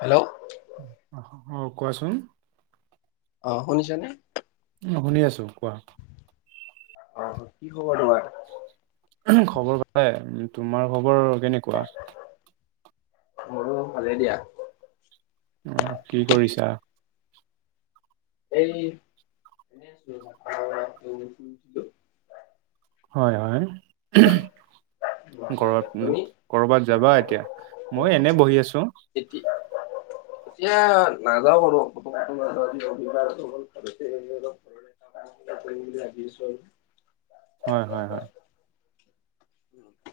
Hello অ কোৱাচোন? অ শুনিছনে? অ শুনি আছো কোৱা? অ কি খবৰ তোমাৰ? খবৰ ভালে, তোমাৰ খবৰ কেনেকুৱা? মোৰো ভালে দিয়া। অ কি কৰিছা? এই [unintelligible] আছোঁ। হয় হয়। ঘৰত মানে তুমি কৰবাত যাবা এতিয়া, মই এনে বহি আছোঁ। এতি এতিয়া নাযাওঁ কটো। তাকে কৰিম বুলি ভাবি আছোঁ আৰু। হয় হয় হয়, [inaudible]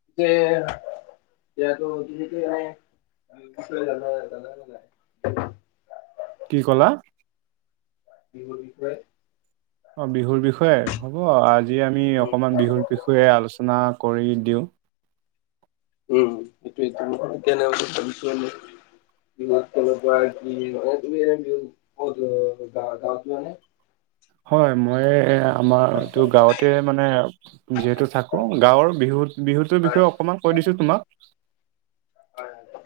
সেই এতিয়াটো শেইটোৱে আৰু, [unintelligible] কি ক'লা? বিহুৰ বিষয়ে। অঁ বিহুৰ বিষয়ে হ'ব আজি আমি উম অকণমান বিহুৰ বিষয়ে আলোচনা কৰি দিওঁ। উম সেইটোৱে [unintelligible] ভাবিছো। [inaudible] গা - গাঁৱত যোৱানে? হয় মই আমাৰ এইটো গাঁৱতে মানে যিহেতু থাকো গাঁৱৰ বিহুত বিহুটোৰ নে বিষয়ে অকণমান কৈ দিছো তোমাক। হয় হয়।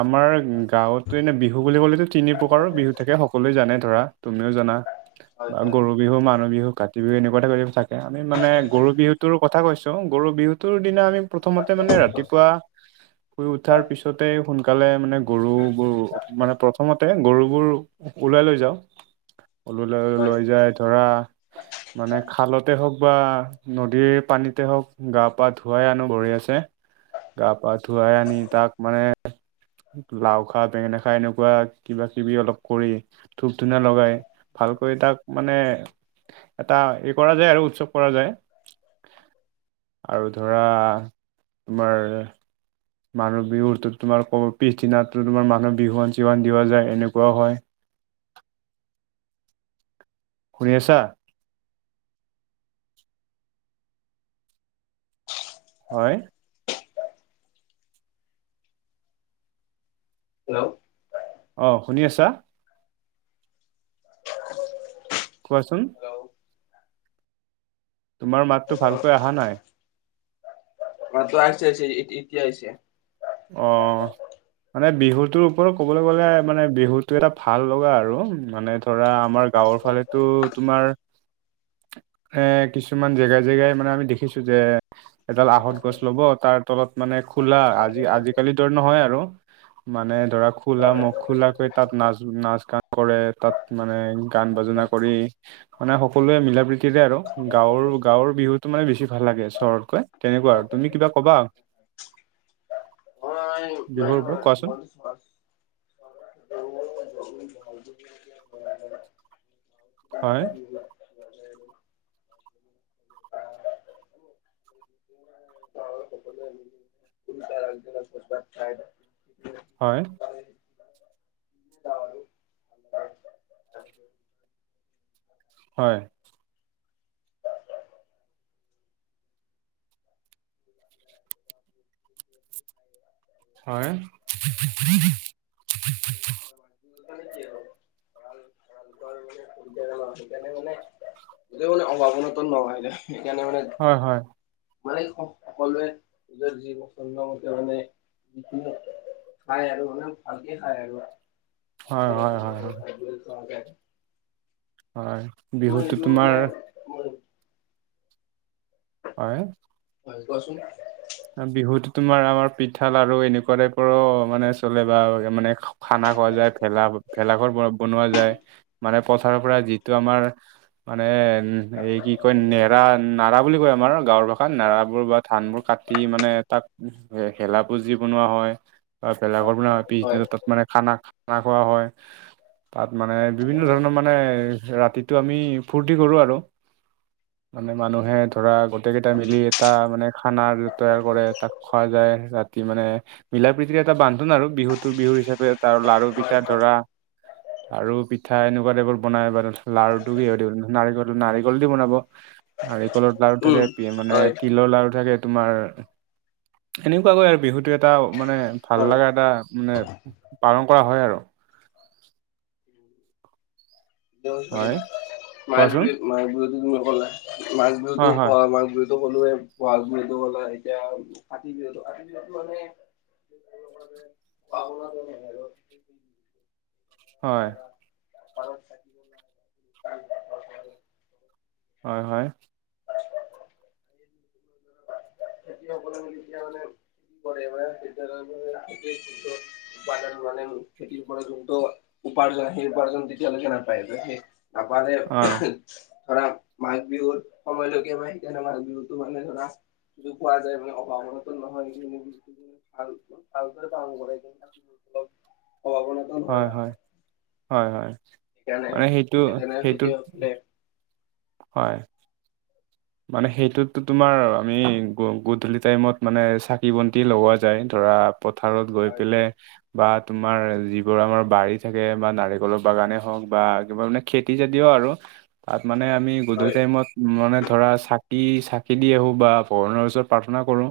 আমাৰ গাঁৱতো এনে বিহু বুলি ক'লেতো তিনি প্ৰকাৰৰ বিহু থাকে সকলোৱে জানে ধৰা তুমিও জানা। হয় বা হয় গৰু বিহু মানুহ বিহু কাটি টিভি এনেকুৱাতে থাকে, আমি মানে গৰু বিহুটোৰ কথা কৈছোঁ গৰু বিহুটোৰ দিনা আমি প্ৰথমতে মানে ৰাতিপুৱা শুই উঠাৰ পিছ প্ৰথমতে সোনকালে মানে গৰুবোৰ মানে প্ৰথমতে গৰুবোৰ ওলাই লৈ যাওঁ। হয় উলিয়ালৈ যায় ধৰা। মানে খালতে হওঁক বা নদীৰ পানীতে হওক গা পা ধুৱাই আনো বহিয়াছে। গা পা ধুৱাই আনি তাক মানে লাও খা বেঙেনা খা এনেকুৱা কিবা কিবি অলপ কৰি। ধূপ ধুনা লগাই হয় ভালকৈ তাক মানে এটা ই কৰা যায় আৰু, উৎসৱ কৰা যায়। আৰু ধৰা তোমাৰ মানুহ বিহুৰটো তোমাৰ ক'ব পিছদিনাটো তোমাৰ মানুহ বিহুৱান চিহুৱান দিয়া যায় এনেকুৱা হয়। শুনি আছা। হয়। হেল্ল অ, শুনি আছা? কোৱাচোন? তোমাৰ মাততো ভালকৈ অহা নাই? মাতটো আহিছে আহিছে এতিয়া আহিছে। অ। মানে বিহুতৰ ওপৰত ক'বলৈ গ'লে মানে বিহুটো এটা ভাল লগা আৰু মানে ধৰা আমাৰ গাঁৱৰ ফালেতো তোমাৰ এ কিছুমান জেগা জেগাই মানে আমি দেখিছো যে এডাল আহত গছ ল'ব, তাৰ তলত মানে খোলা আজি আজিকালি ধৰ নহয় আৰু। মানে ধৰা খোলা মুখ খোলা কৈ তাত নাচ নাচ গান কৰে তাত মানে গান বাজনা কৰি মানে সকলোৱে মিলা প্ৰীতিৰে আৰু, গাঁৱৰ গাঁৱৰ বিহুতটো মানে বেছি ভাল লাগে চহৰতকৈ। তেনেকুৱা আৰু তুমি কিবা ক'বা? মই নাই বিহুৰ ওপৰত কোৱাচোন [inaudible] [inaudible] [inaudible] হয়। [inaudible] হয়। মই হয়। [inaudible] হয়। [inaudible] ধৰ মানে সুবিধাজনক সেইকাৰণে মানে [unintelligible] [unintelligible] হয় হয়। মানে সকলোৱে নিজৰ যি প্ৰচন্দমতে মানে খাই আৰু মানে ভালকে খাই আৰু। হয় হয় হয় হয় [inaudible] হয় মই বিহুটো এইটো তোমাৰ। [inaudible] হয়। হয় কোৱাচোন। বিহুতো তোমাৰ আমাৰ পিঠা লাৰু আৰু এনেকুৱা টাইপৰো মানে চলে বা মানে খ খানা খোৱা যায় ভেলা ভেলাঘৰ ব বনোৱা যায়। মানে পথাৰৰ পৰা যিটো আমাৰ। মানে উম এই কি কয় নেৰা নাৰা বুলি কয় আমাৰ গাঁৱৰ ভাষাত নাৰাবোৰ বা ধান বোৰ কাট তি মানে তাত ভেলাপূজি বনোৱা হয় বা ভেলাঘৰ বনোৱা হয় পিছদিনা তাত মানে খানা খানা খোৱা হয়। তাত মানে বিভিন্ন ধৰণৰ মানে ৰাতিটো আমি ফূৰ্তি কৰোঁ আৰু। মানে মানুহে ধৰা গোটেই কেইটা মিলি এটা মানে খানাৰ তৈয়াৰ কৰে তাক খোৱা যায় ৰাতি মানে। মিলা প্ৰীতিৰ এটা বান্ধোন আৰু বিহুটোৰ বিহু হিচাপে তাৰ লাৰু হয় পিঠা হয় ধৰা। আৰু পিঠা এনেকুৱা টাইপোৰ বনাই লাৰুটো কি নাৰিক নাৰিকল দি বনাব। নাৰিকলৰ লাৰু উম থাকে মানে হয় তিলৰ লাৰু থাকে তোমাৰ। এনেকুৱাকৈ আৰু বিহুটো এটা মানে ভাল লগা এটা মানে পালন কৰা হয় আৰু। হয় মাঘ কোৱাচোন বিহুত মাঘ বিহুতো তুমি ক'লা মাঘ বিহুতোও হয় হয় কোৱা মাঘ বিহুত। কলো বহাগ বিহুটো ক'লা এতিয়া কাটি বিহুতো কাতি বিহুটো মানে [unintelligible] হয়। পাৰো থাকি। হয় হয়। [unintelligible] [inaudible] খেতিয়সকলে উপাৰ্জন মানে খেতিৰ পৰা যোনটো উপাৰ্জন সেই উপাৰ্জন যেতিয়ালৈকে নাপায় সেই নাপাতে অ ধৰা মাঘ বিহুত। সময়লৈকে মই সেইকাৰণে মঘ বিহুটো মানে ধৰা যদিটো পোৱা যায় মানে অভাৱ অনাটন নহয় সেই বিহুটো। ভালকে পালন কৰে কিন্তু অভাব আনাতন। হয় হয় হয় হয় সেইকাৰণে মানে সেইটো সেইকাৰণে সেইটোত খেতিয়কসকলে হয়। মানে সেইটোতো তোমাৰ আমি গধূলি টাইমত মানে চাকি বন্তি লগোৱা যায় ধৰা পথাৰত গৈ হয় পেলাই। বা তোমাৰ যিবোৰ আমাৰ বাৰী থাকে বা নাৰিকলৰ বাগানে হওঁক বা কিবা মানে খেতি যদিও আৰু তাত মানে আমি গধূলি হয় টাইমত মানে ধৰা চাকি চাকি দি আহো বা ভগৱানৰ ওচৰত প্ৰাৰ্থনা কৰো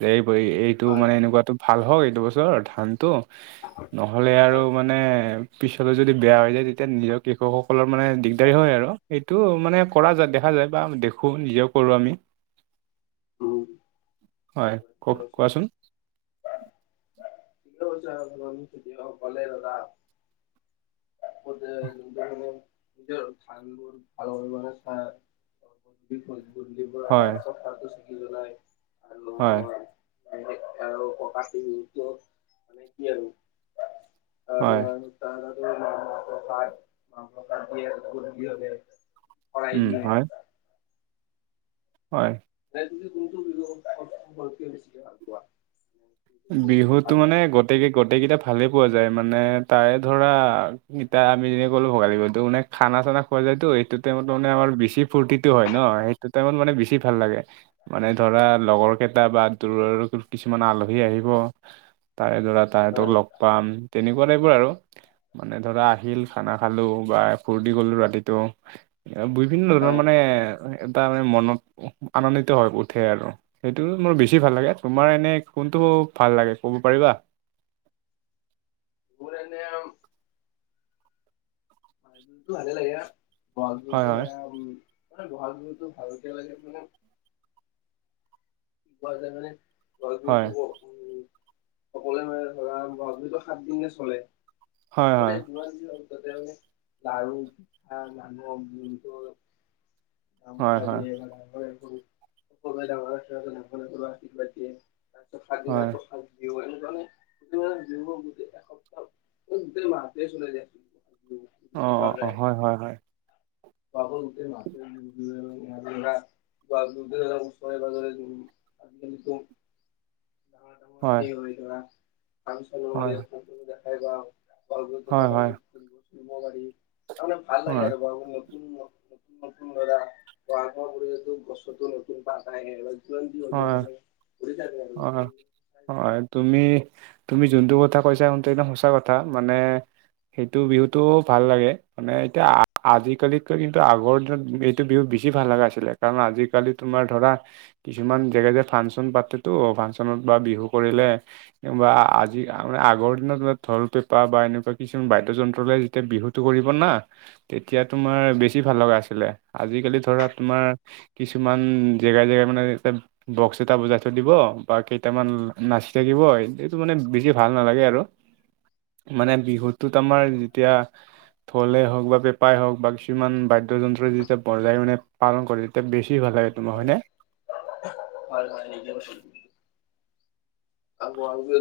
যে এই এই এইটো হয় মানে এনেকুৱটো ভাল হওক এইটো বছৰ ধানটো নহ'লে আৰু হয় মানে পিছলৈ যদি বেয়া হৈ যায় তেতিয়া নিজৰ কৃষকসকলৰ মানে দিগদাৰী হয় আৰু এইটো মানে কৰা যায় দেখা যায় বা দেখোঁ নিজেও কৰোঁ আমি। উম। হয় কওক কোৱাচোন। [inaudible] [inaudible] [inaudible] [unintelligible] হয়, কথাতো ছিকি জলাই আৰু, হয়। [inaudible] আৰু [unintelligible] হয়, মাহ-প্ৰসাদ [unintelligible] শৰাই উম, দিয়ে। হয়, হয়। [unintelligible] বেছিকে ভাল পোৱা? বিহুতো মানে, গতিকে গোটেইকেইটা ভালেই পোৱা যায় মানে তাৰে ধৰা এতিয়া আমি যেনেকে ক'লোঁ ভোগালী বিহুটো মানে, খানা-চানা খোৱা যায়তো, সেইটো টাইমত মানে আমাৰ বেছি ফূৰ্তিটো হয় ন, সেইটো টাইমত মানে বেছি ভাল লাগে। মানে ধৰা লগৰ কেইটা বা দূৰৰ কিছুমান আল হী আহিব, তাৰে দৰা তাহাতক হয়, লগ পাম, তেনেকুৱা টাইপৰ আৰু। মানে ধৰা আহিল খানা খালো বা ফূৰ্তি কৰিলোঁ ৰাতিটো। বিভিন্ন ধৰণৰ হয় মানে, এটা মানে মনত আনন্দিত হৈ উঠে আৰু সেইটো মোৰ বেছি ভাল লাগে। তোমাৰ এনে কোনটো ভাল লাগে ক'ব পাৰিবা? মোৰ এনে আও, [unintelligible] মানে হয় হয় বহাগ বিহুতো ভালকে লাগে মানে, [unintelligible] সকলোৱে মানে হয় ধৰা বহাগ বিহুটো সাত দিনে চলে। হয় হয় মানে যিমান যি হওক তাতে মানে লাৰু, পিঠা, [unintelligible] হয় হয় গামোচা দিয়ে, সৰুৱে ডাঙৰক আশীৰ্বাদ দিয়ে হয় আৰু। তাৰপিছত সাত দিনা [unintelligible] [inaudible] অ' অ' অ', হয় হয় হয়। [inaudible] [unintelligible] ডাঙৰ-ডাঙৰ সেই হয় ধৰা, ফাংচনো মানে হয় ফাংচনো দেখাই বাও। বহাগ বিহুটো হয় মানে হয় মই ফুৰিব-চোৰিব পাৰি, তাৰমানে ভাল লাগে হয় আৰু। [unintelligible] গছতো নতুন পাত আহে যিমান যি হ'লেও হয়, মানে ঘূৰি থাকে আৰু। হয়, হয়। হয় তুমি তুমি যোনটো কথা কৈছা সেইটো একদম সঁচা কথা। মানে, সেইটো বিহুটোও ভাল লাগে। মানে, এতিয়া আজিকালিতকৈ কিন্তু আগৰ দিনত এইটো বিহু বেছি ভাল লাগা আছিলে। কাৰণ আজিকালি তোমাৰ ধৰা, কিছুমান জেগা যে ফাংচন পাতেতো, ফাংচনত বা বিহু কৰিলে। বা আজি, আগৰ দিনত ঢোল-পেপা বা এনেকুৱা কিছুমান বাদ্যযন্ত্ৰ লৈ এতিয়া বিহুটো কৰিব না। তেতিয়া তোমাৰ বেছি ভাল লগা আছিলে, আজিকালি ধৰা তোমাৰ কিছুমান জেগাই জেগাই মানে, বক্স এটা বজাই থৈ দিব বা কেইটামান নাচি থাকিব। সেইটো মানে বেছি ভাল নালাগে আৰু। মানে বিহুটোত আমাৰ যেতিয়া ঢলে হওক বা পেঁপাই হওক বা, কিছুমান বাদ্যযন্ত্ৰ যেতিয়া বজাই মানে পালন কৰে, তেতিয়া বেছি ভাল লাগে তোমাৰ হয়নে। হয় হয়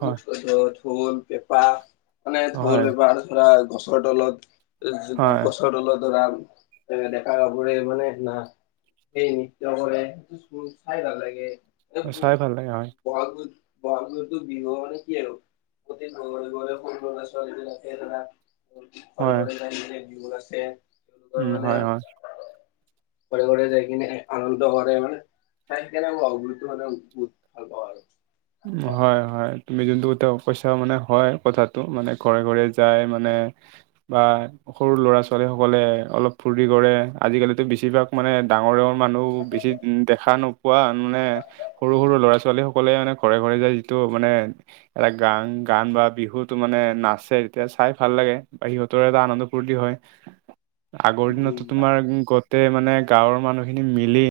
হয় ঢোল পেঁপা মানে ঢোল হয় পেঁপা আৰু ধৰা গছৰ তলত গছ হয় গছৰ তলত ধৰা ডেকা গাভৰুয়ে মানে না সেই নৃত্য কৰে চাই ভাল লাগে এ চাই ভাল লাগে হয় বহাগ বিহুত বহাগ বিহুটোত বিহু মানে কি আৰু গোটেই ঘৰে ঘৰে সৰু লৰা ছোৱালী বিলাকে ধৰা ঘৰে হয় ঘৰে যাই কিনে বিহু নাছে তেওঁলোকৰ উম মানে হয় হয় ঘৰে ঘৰে যাই কিনে আনন্দ কৰে মানে। চাই কেনে মানে বহুত ভাল পাও আৰু হয় হয় তুমি যোনটো এতিয়া কৈছা মানে হয় কথাটো মানে ঘৰে ঘৰে যাই মানে বা সৰু ল'ৰা ছোৱালী সকলে অলপ ফূৰ্তি কৰে আজিকালিতো বেছিভাগ মানে ডাঙৰ ডাঙৰ মানুহ বেছি উ দেখা নোপোৱা মানে সৰু সৰু ল'ৰা ছোৱালী সকলে মানে ঘৰে ঘৰে যায় যিটো মানে এটা গান গান বা বিহুত মানে নাচে তেতিয়া চাই ভাল লাগে বা সিহঁতৰ এটা আনন্দ ফূৰ্তি হয়। আগৰ দিনতো উম তোমাৰ গোটেই মানে গাঁৱৰ মানুহখিনি মিলি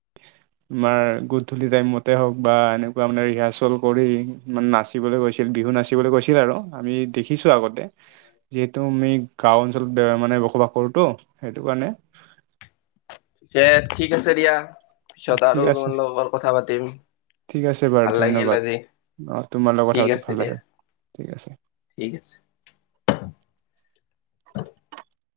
তোমাৰ গুধূলি টাইমতে হওঁক বা এনেকুৱা মানে ৰিহাৰ্চ ল কৰি মানে নাচিবলৈ গৈছিল বিহু নাচিবলৈ গৈছিল আৰু আমি দেখিছো আগত যিহেতু আমি গাও অঞ্চলত মানে বসবাস কৰোতো সেইটো কাৰণে এ ঠিক আছে দিয়া অ পিছত ঠিক আৰু আছে তোমাৰ লগত কথা পাতিম। ঠিক আছে বাৰু ভাল লাগিল ধন্যবাদ। আজি অঁ তোমাৰ লগত ঠিক কথা পাতি আছে ভাল দিয়া লাগে ঠিক আছে ঠিক আছে।